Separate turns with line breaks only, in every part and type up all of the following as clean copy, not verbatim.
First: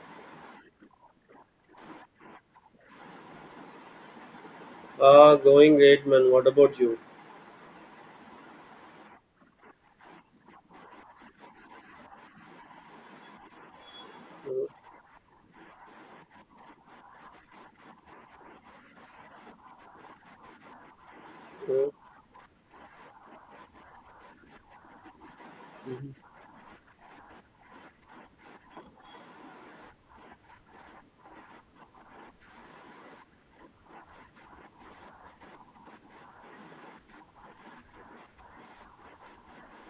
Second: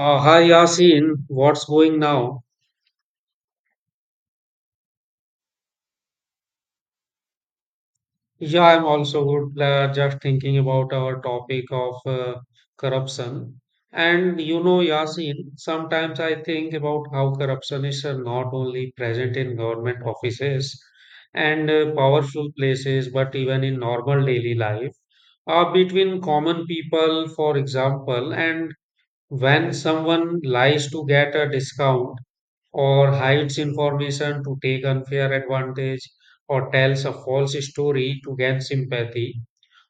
Hi Yasin, what's going now?
Going great, man. What about you?
Yeah, I'm also good. Just thinking about our topic of corruption. And you
Mm,
know, Yasin, sometimes I think about how corruption is not only present in government offices and
mm,
powerful places, but even in normal daily life,
mhm.
between common people, for example, and when someone lies to get a discount or hides information to take unfair advantage or tells a false story to gain sympathy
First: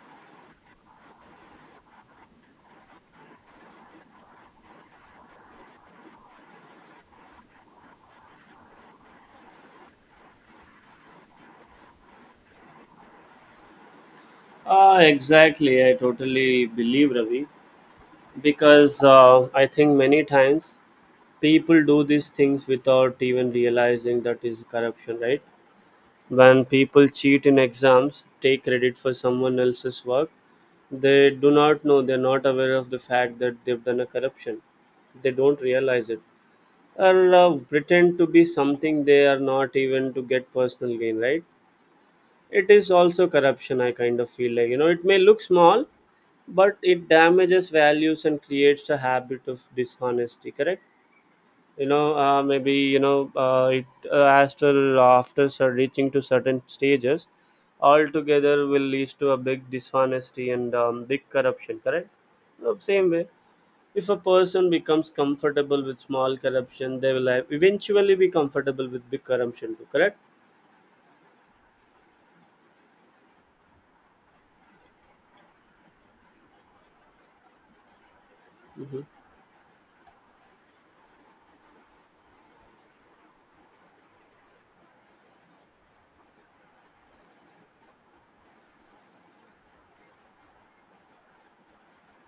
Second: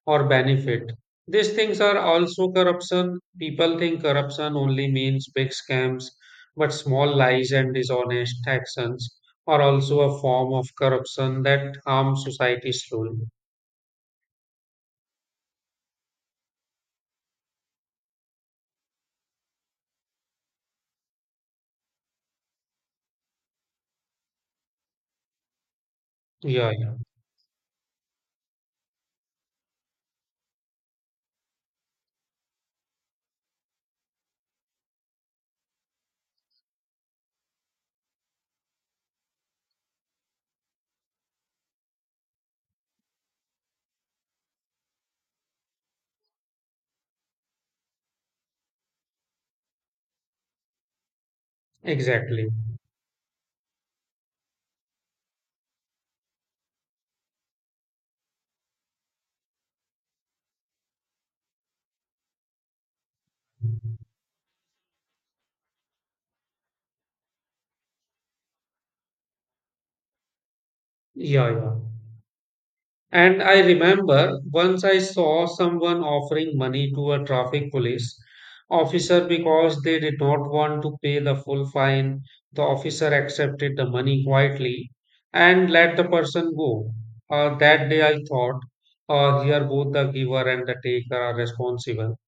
or benefit. These things are also corruption. People think corruption only means big scams, but small lies and dishonest actions are also a form of corruption that harm society slowly.
Exactly. I totally believe Ravi because I think many times people do these things without even realizing that is corruption, right? When
Yeah, yeah,
people cheat in exams, take credit for someone else's work, they do not know, they're not aware of the fact that they've done a corruption. They don't realize it. Or pretend to be something they are not even to get personal gain, right? It is also corruption. I kind of feel like, you know, it may look small, but it damages values and creates a habit of dishonesty, correct? You know,
exactly.
maybe, you know, it after after cer- reaching to certain stages altogether will lead to a big dishonesty and big corruption, correct. Same way, if a person becomes comfortable with small corruption, they will eventually be comfortable with big corruption too, correct.
Yeah, yeah. And I remember once I saw someone offering money to a traffic police
Mhm.
officer because they did not want to pay the full fine. The officer accepted the money quietly and let the person go. That day I thought, here both the giver and the taker are responsible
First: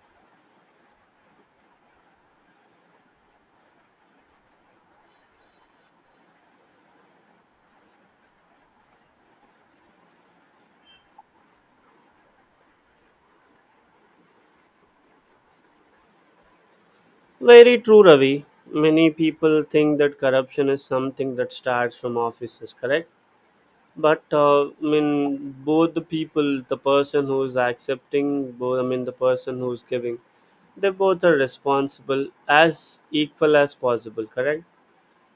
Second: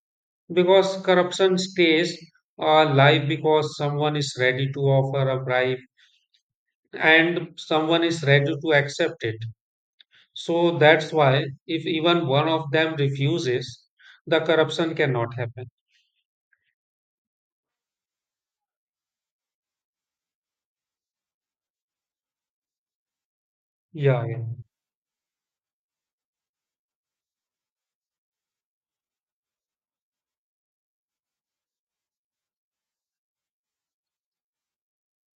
because corruption stays live because someone is ready to offer a bribe and someone is ready to accept it. So that's why if even one of them refuses, the corruption cannot happen.
Very true, Ravi. Many people think that corruption is something that starts from offices, correct? But
Yeah, yeah,
I mean, both the people, the person who is accepting, both, I mean the person who is giving, they both are responsible as equal as possible, correct?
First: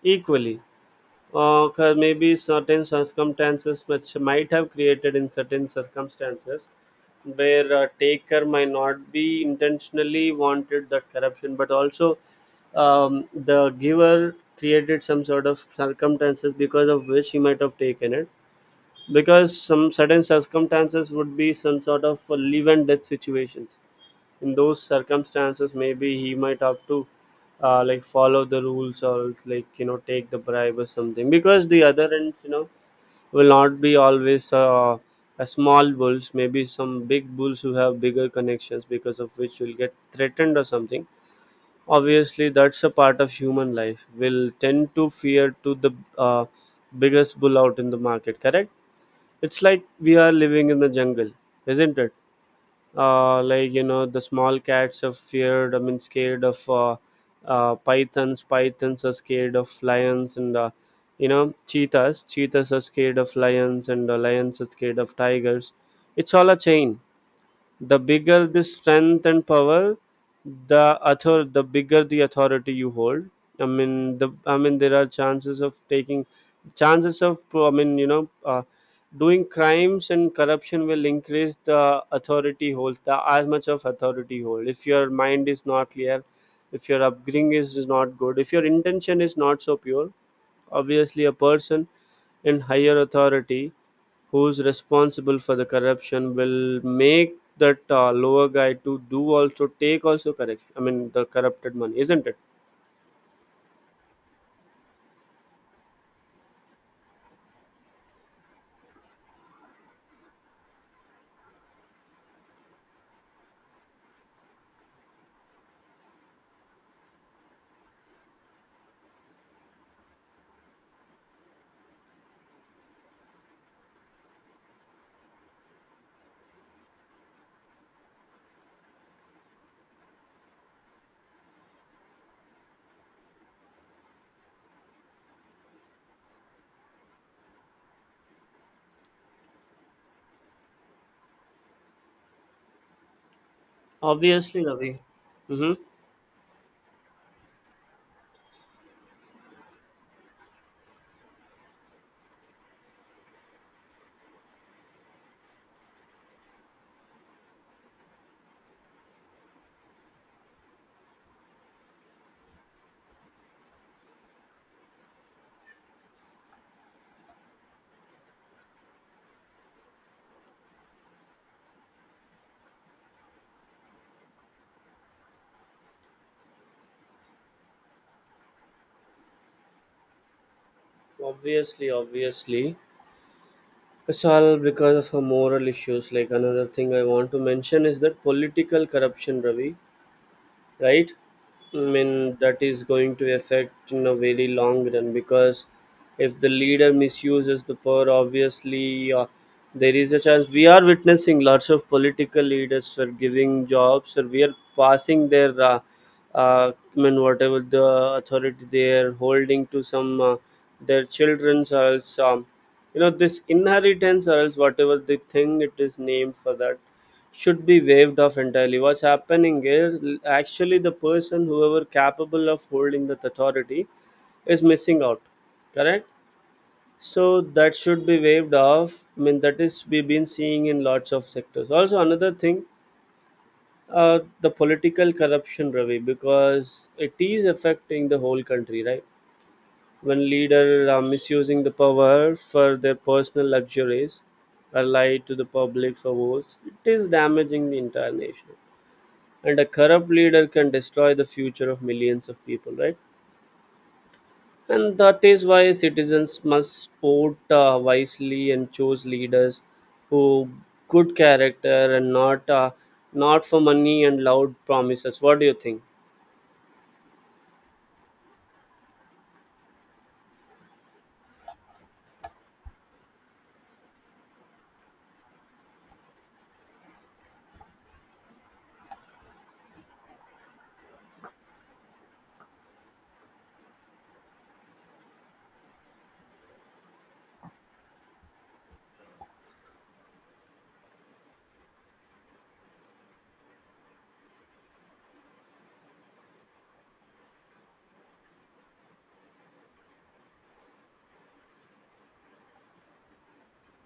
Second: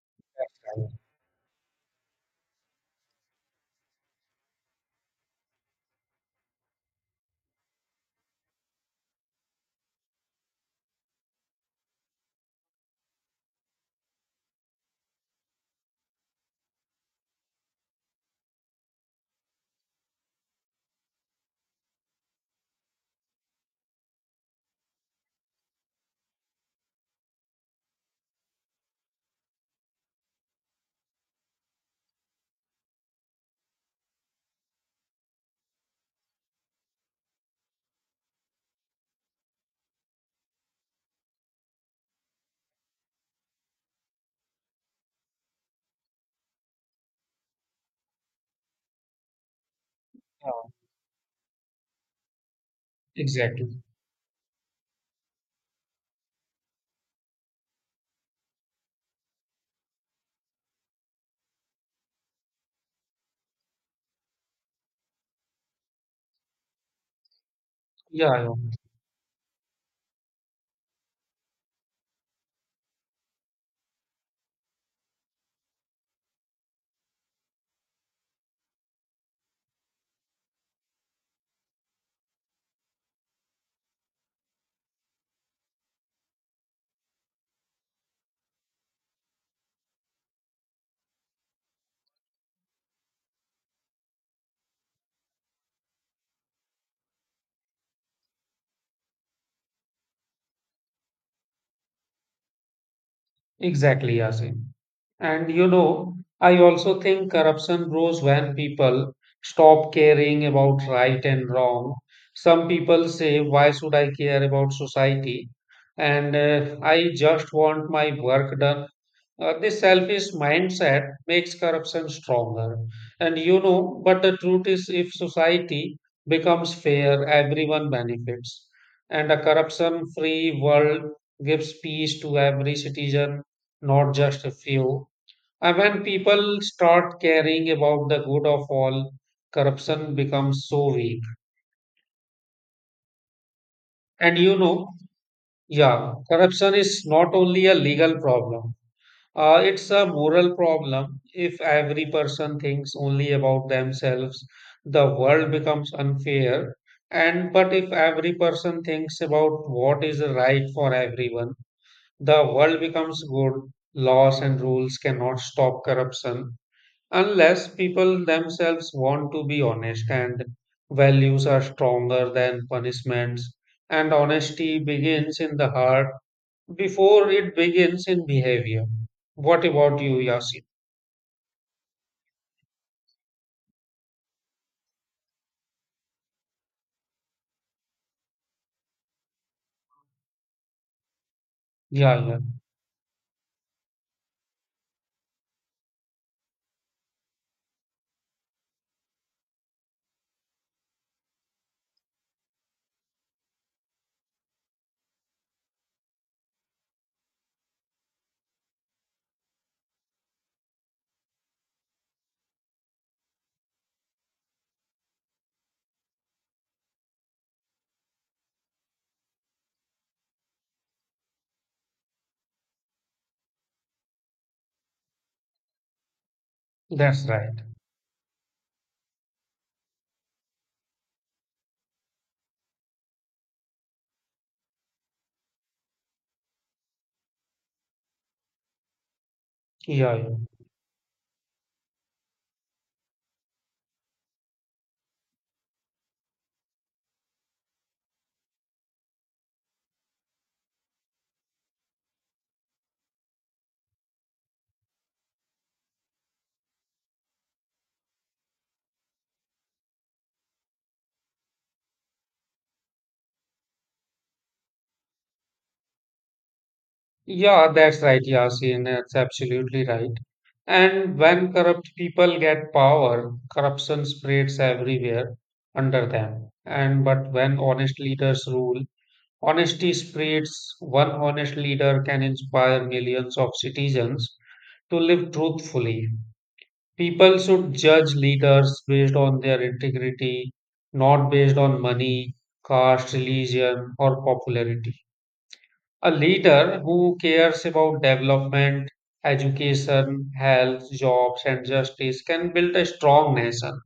Equally,
yeah.
maybe certain circumstances which might have created in certain circumstances where a taker might not be intentionally wanted that corruption, but also, the giver created some sort of circumstances because of which he might have taken it, because some certain circumstances would be some sort of live and death situations. In those circumstances, maybe he might have to like, follow the rules, or else like, you know, take the bribe or something, because the other ends, you know, will not be always a small bulls, maybe some big bulls who have bigger connections, because of which will get threatened or something. Obviously, that's a part of human life, will tend to fear to the uh, biggest bull out in the market, correct. It's like we are living in the jungle, isn't it? Like,
Exactly.
you know, the small cats are feared, I mean scared of pythons. Pythons are scared of lions, and you know, cheetahs. Cheetahs are scared of lions, and lions are scared of tigers. It's all a chain. The
Yeah,
bigger
yeah.
the strength and power, the author the bigger the authority you hold, I mean the, I mean there are chances of taking, chances of, I mean, you know, doing crimes and corruption will increase. The authority hold, the as much of authority you hold, if your mind is not clear, if your upbringing is not good, if your intention is not so pure, obviously a person in higher authority who's responsible for the corruption will make that lower guy to do also, take also, correct, I mean the corrupted money, isn't it?
Exactly, Yasin. And you know, I also think corruption grows when people stop caring about right and wrong. Some people say, why should I care about society? And I just want my work done. This selfish mindset makes corruption stronger. And you know, but the truth is, if society becomes fair, everyone benefits. And a corruption free world gives peace to every citizen, not just a few. And when people start caring about the good of all, corruption becomes so weak. And you
Obviously,
know,
Ravi. Mm-hmm.
yeah, corruption is not only a legal problem. It's a moral problem. If every person thinks only about themselves, the world becomes unfair. And but if every person thinks about what is right for everyone, the world becomes good. Laws and rules cannot stop corruption unless people themselves want to be honest and values are stronger than punishments. And honesty begins in the heart before it begins in behavior. What about you, Yasin?
Obviously, obviously, it's all because of a moral issues. Like, another thing I want to mention is that political corruption, Ravi, right? I
Yeah,
mean,
yeah,
that is going to affect in a very long run, because if the leader misuses the power, obviously, there is a chance. We are witnessing lots of political leaders for giving jobs, or we are passing their, I mean, whatever the authority they are holding to some their children's, or else, you know, this inheritance, or else whatever the thing it is named for, that should be waived off entirely. What's happening is, actually the person, whoever capable of holding that authority, is missing out. Correct?
that's
So
right.
that should be waived off. I mean, that is we've been seeing in lots of sectors. Also, another thing, the political corruption, Ravi, because it is affecting the whole country, right?
Yeah, yeah,
When leader are misusing the power for their personal luxuries, or lie to the public for votes, it is damaging the entire nation. And a corrupt leader can destroy the future of millions of people, right? And that is why citizens must vote wisely and choose leaders who good character, and not not for money and loud promises. What do you think?
yeah, that's right, Yasin. That's absolutely right. And when corrupt people get power, corruption spreads everywhere under them. And but when honest leaders rule, honesty spreads. One honest leader can inspire millions of citizens to live truthfully. People should judge leaders based on their integrity, not based on money, caste, religion, or popularity. A leader who cares about development, education, health, jobs, and justice can build a strong nation.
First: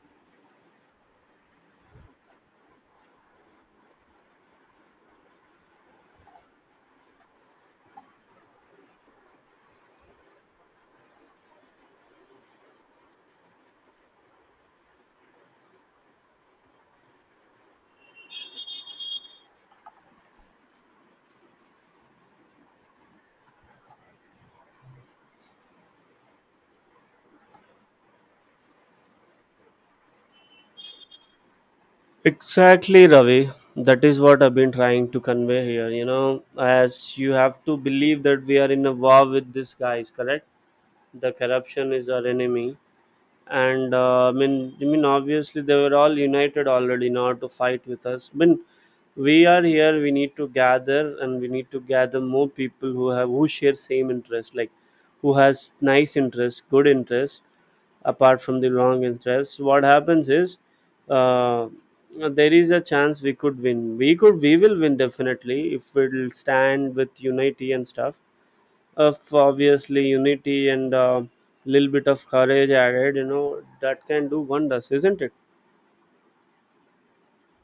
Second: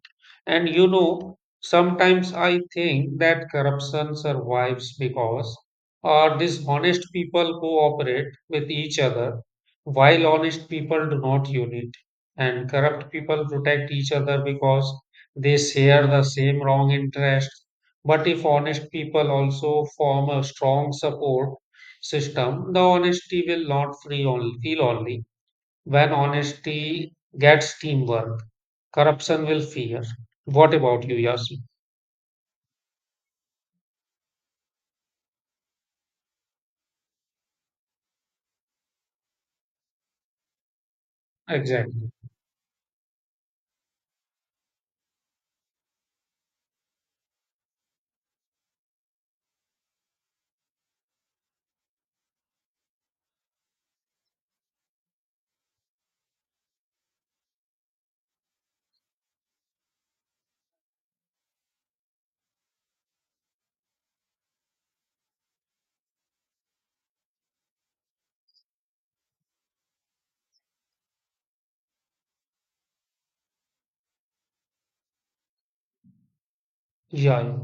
And you know, sometimes I think that corruption survives because dishonest people cooperate with each other, while honest people do not unite. And corrupt people protect each other because they share the same wrong interest. But if honest people also form a strong support, system, the honesty will not free only, feel only. When honesty gets teamwork, corruption will fear. What about you, Yasin?
Exactly, Ravi. That is what I've been trying to convey here. You know, as you have to believe that we are in a war with these guys, correct? The corruption is
Exactly.
our enemy, and I mean, obviously they were all united already in order to fight with us. I mean, we are here. We need to gather, and we need to gather more people who share same interest, like who has nice interest, good interest, apart from the long interest. What happens is, uh, there is a chance we could win. We will win definitely if we'll stand with unity and stuff of, obviously, unity and a little bit of courage added, you know, that can do wonders, isn't it?
Yeah, yeah.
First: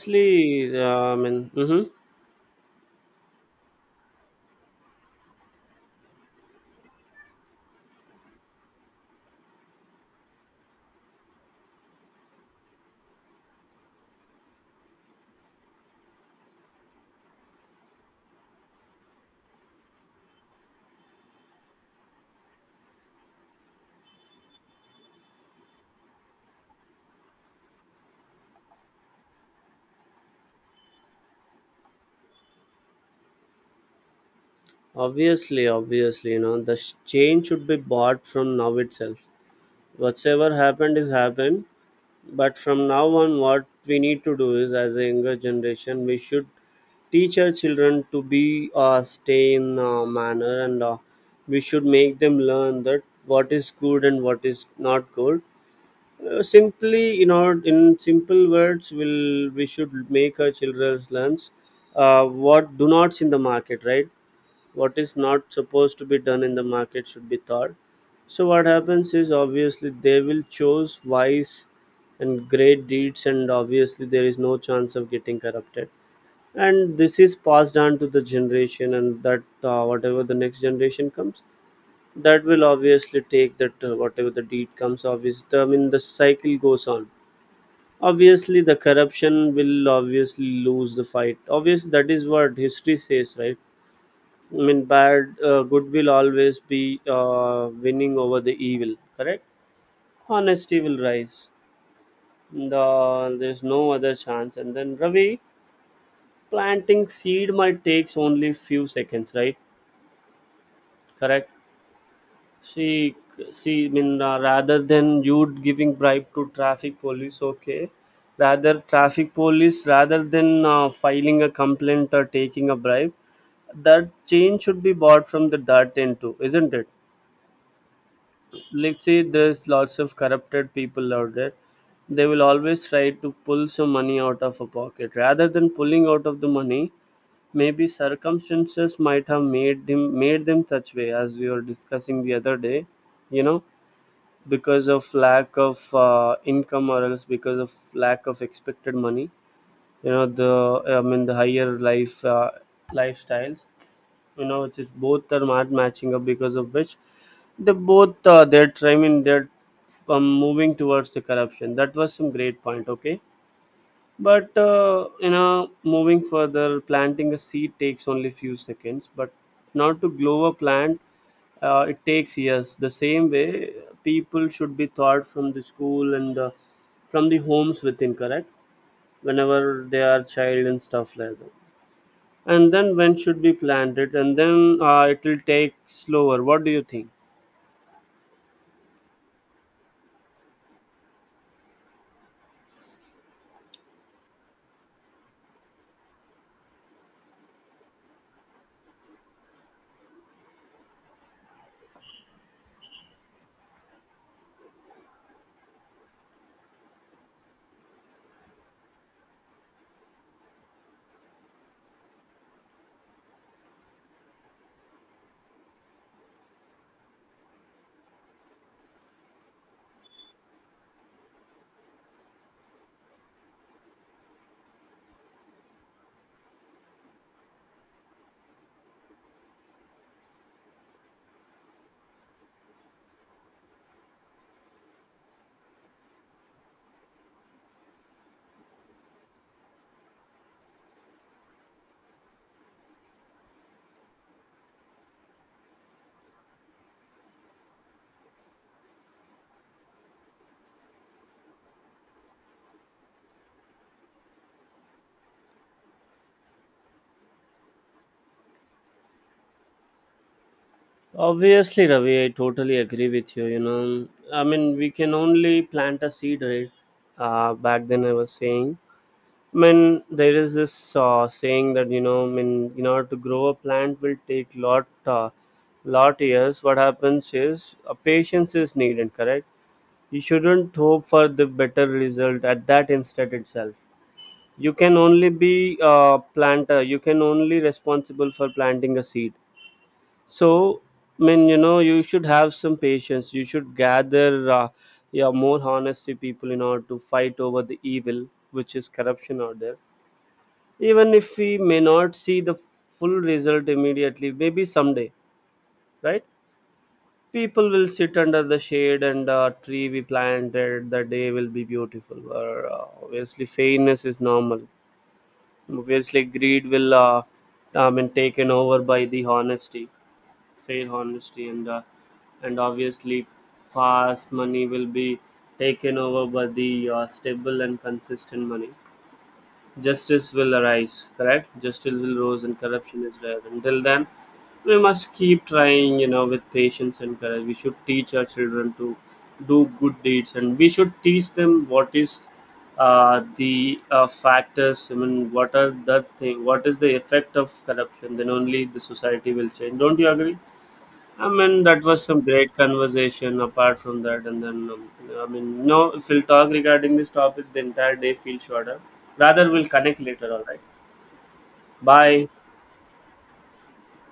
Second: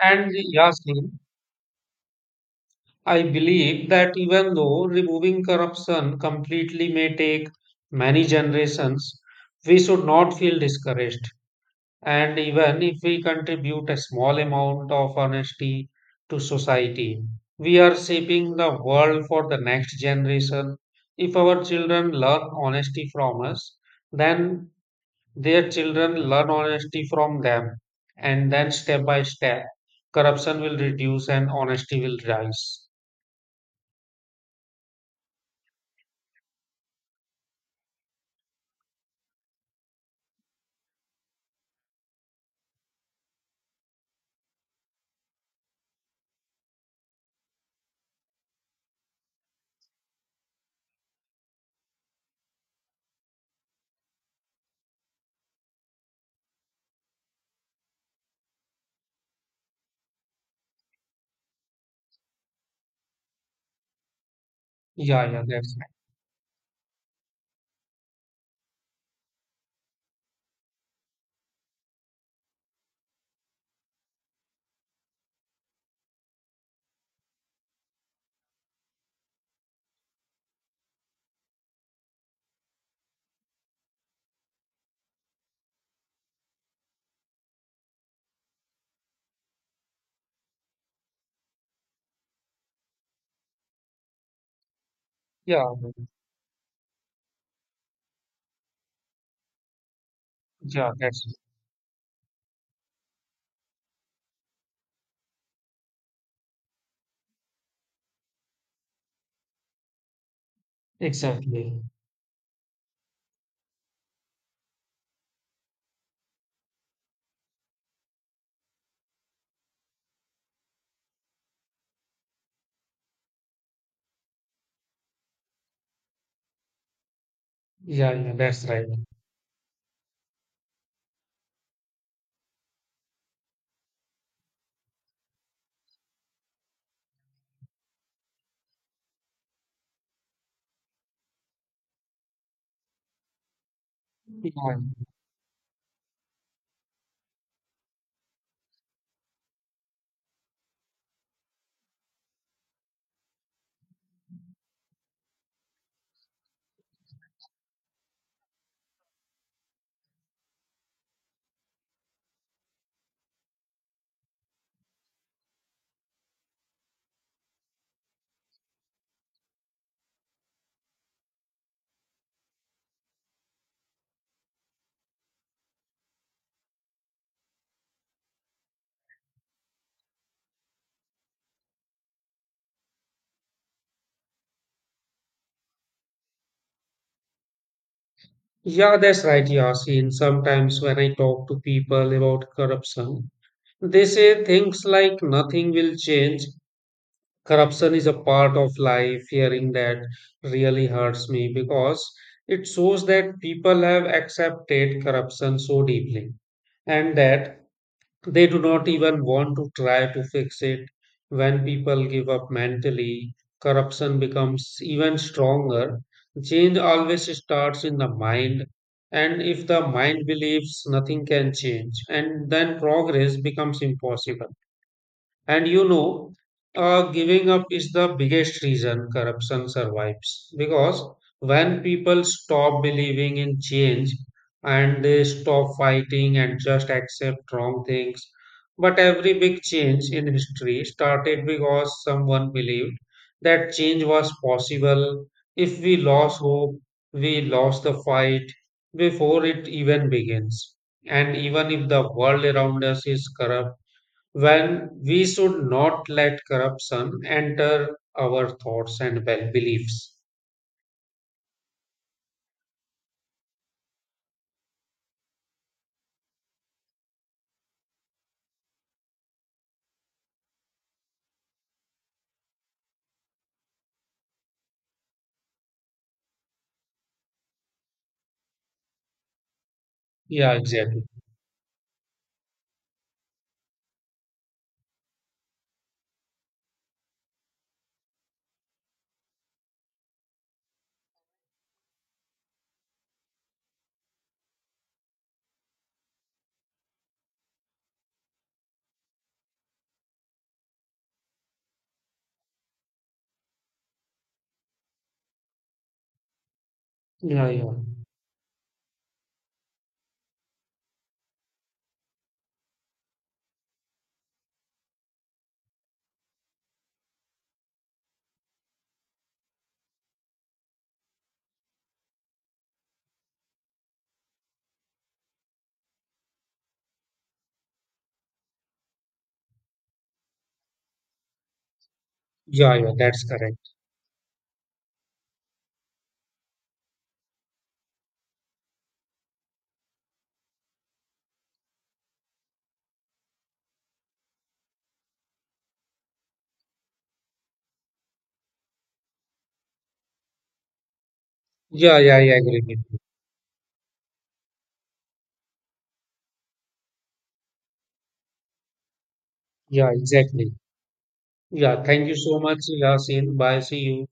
And
I
Yasin,
mean, hmm.
I believe that even though removing corruption completely may take many generations, we should not feel discouraged. And even if we contribute a small amount of honesty to society, we are shaping the world for the next generation. If our children learn honesty from us, then their children learn honesty from them. And then step by step, corruption will reduce and honesty will rise.
Obviously, obviously, you know, the change should be bought from now itself. Whatsoever happened is happened, but from now on, what we need to do is, as a younger generation, we should teach our children to be stay in manner, and we should make them learn that what is good and what is not good. Simply, you know, in simple words, will we should make our children learn what do nots in the market, right? What is
Yeah, yeah,
not
that's right.
supposed to be done in the market should be taught. So what happens is, obviously, they will choose wise and great deeds, and obviously there is no chance of getting corrupted, and this is passed on to the generation. And that, whatever the next generation comes, that will obviously take that, whatever the deed comes, obviously, I mean the cycle goes on. Obviously, the corruption will obviously lose the fight. Obvious, that is what history says, right? I mean, bad,
Yeah,
good will always be winning over the evil, correct. Honesty
yeah,
will
that's
rise. The, there's no other chance. And then, Ravi, planting seed might takes only few seconds, right? Correct.
exactly.
See, see, I mean, rather than you giving bribe to traffic police, okay, rather traffic police, rather than filing a complaint or taking a bribe, that change should be bought from the dirt end too, isn't it?
Yeah, yeah, that's right.
Let's say there's lots of corrupted people out there. They will always try to pull some money out of a pocket. Rather than pulling out of the money, maybe circumstances might have made him, made them such way, as we were discussing the other day. You know,
Yeah, yeah.
because of lack of income, or else because of lack of expected money, you know, the, I mean the higher life lifestyles, you know, it's both are not matching up, because of which they both, they're trying, they're moving towards the corruption. That was some great point, okay, but you know, moving further, planting a seed takes only few seconds. But not to grow a plant, it takes years. The same way, people should be taught from the school and from the homes within, correct? Whenever they are child and stuff like that. And then when should be planted, and then it will take slower. What do you think?
Yeah, that's right, Yasin. Sometimes when I talk to people about corruption, they say things like nothing will change. Corruption is a part of life. Hearing that really hurts me because it shows that people have accepted corruption so deeply and that they do not even want to try to fix it. When people give up mentally, corruption becomes even stronger. Change always starts in the mind, and if the mind believes nothing can change, and then progress becomes impossible. And you know, giving up is the biggest reason corruption survives because when people stop believing in change and they stop fighting and just accept wrong things. But every big change in history started because someone believed that change was possible. If we lost hope, we lost the fight before it even begins. And even if the world around us is corrupt, when we should not let corruption enter our thoughts and well beliefs.
Obviously, Ravi, I totally agree with you. You know, I mean, we can only plant a seed, right? Back then, I was saying, I mean, there is this saying that, you know, I mean, in order to grow a plant will take lot, lot years. What happens is, patience is needed. Correct. You
Yeah,
shouldn't
exactly.
hope for the better result at that instant itself. You can only be a planter. You can only responsible for planting a seed. So, I mean, you know, you should have some patience. You should gather, yeah, more honesty people in order to fight over the evil, which is corruption out there, even if we may not see the full result immediately. Maybe someday, right?
Yeah,
People
yeah.
will sit under the shade and the tree we planted. The day will be beautiful, or obviously fairness is normal. Obviously greed will I mean taken over by the honesty, fair honesty, and obviously fast money will be taken over by the stable and consistent money. Justice will arise, correct? Justice will rise and
Yeah, yeah,
corruption is
that's
rare.
correct.
Until then, we must keep trying, you know, with patience and courage. We should teach our children to do good deeds, and we should teach them what is the factors, I mean, what are the thing, what is the effect of corruption, then only the society will change. Don't you agree? I mean, that
Yeah,
was
yeah,
some
I
great
agree with you.
conversation apart from that. And then, I mean, no, if we'll talk regarding this topic, the entire day feels shorter. Rather, we'll
Yeah,
connect later, all
exactly.
right?
Yeah, thank you
Bye.
so much, Yasin. Bye, see you.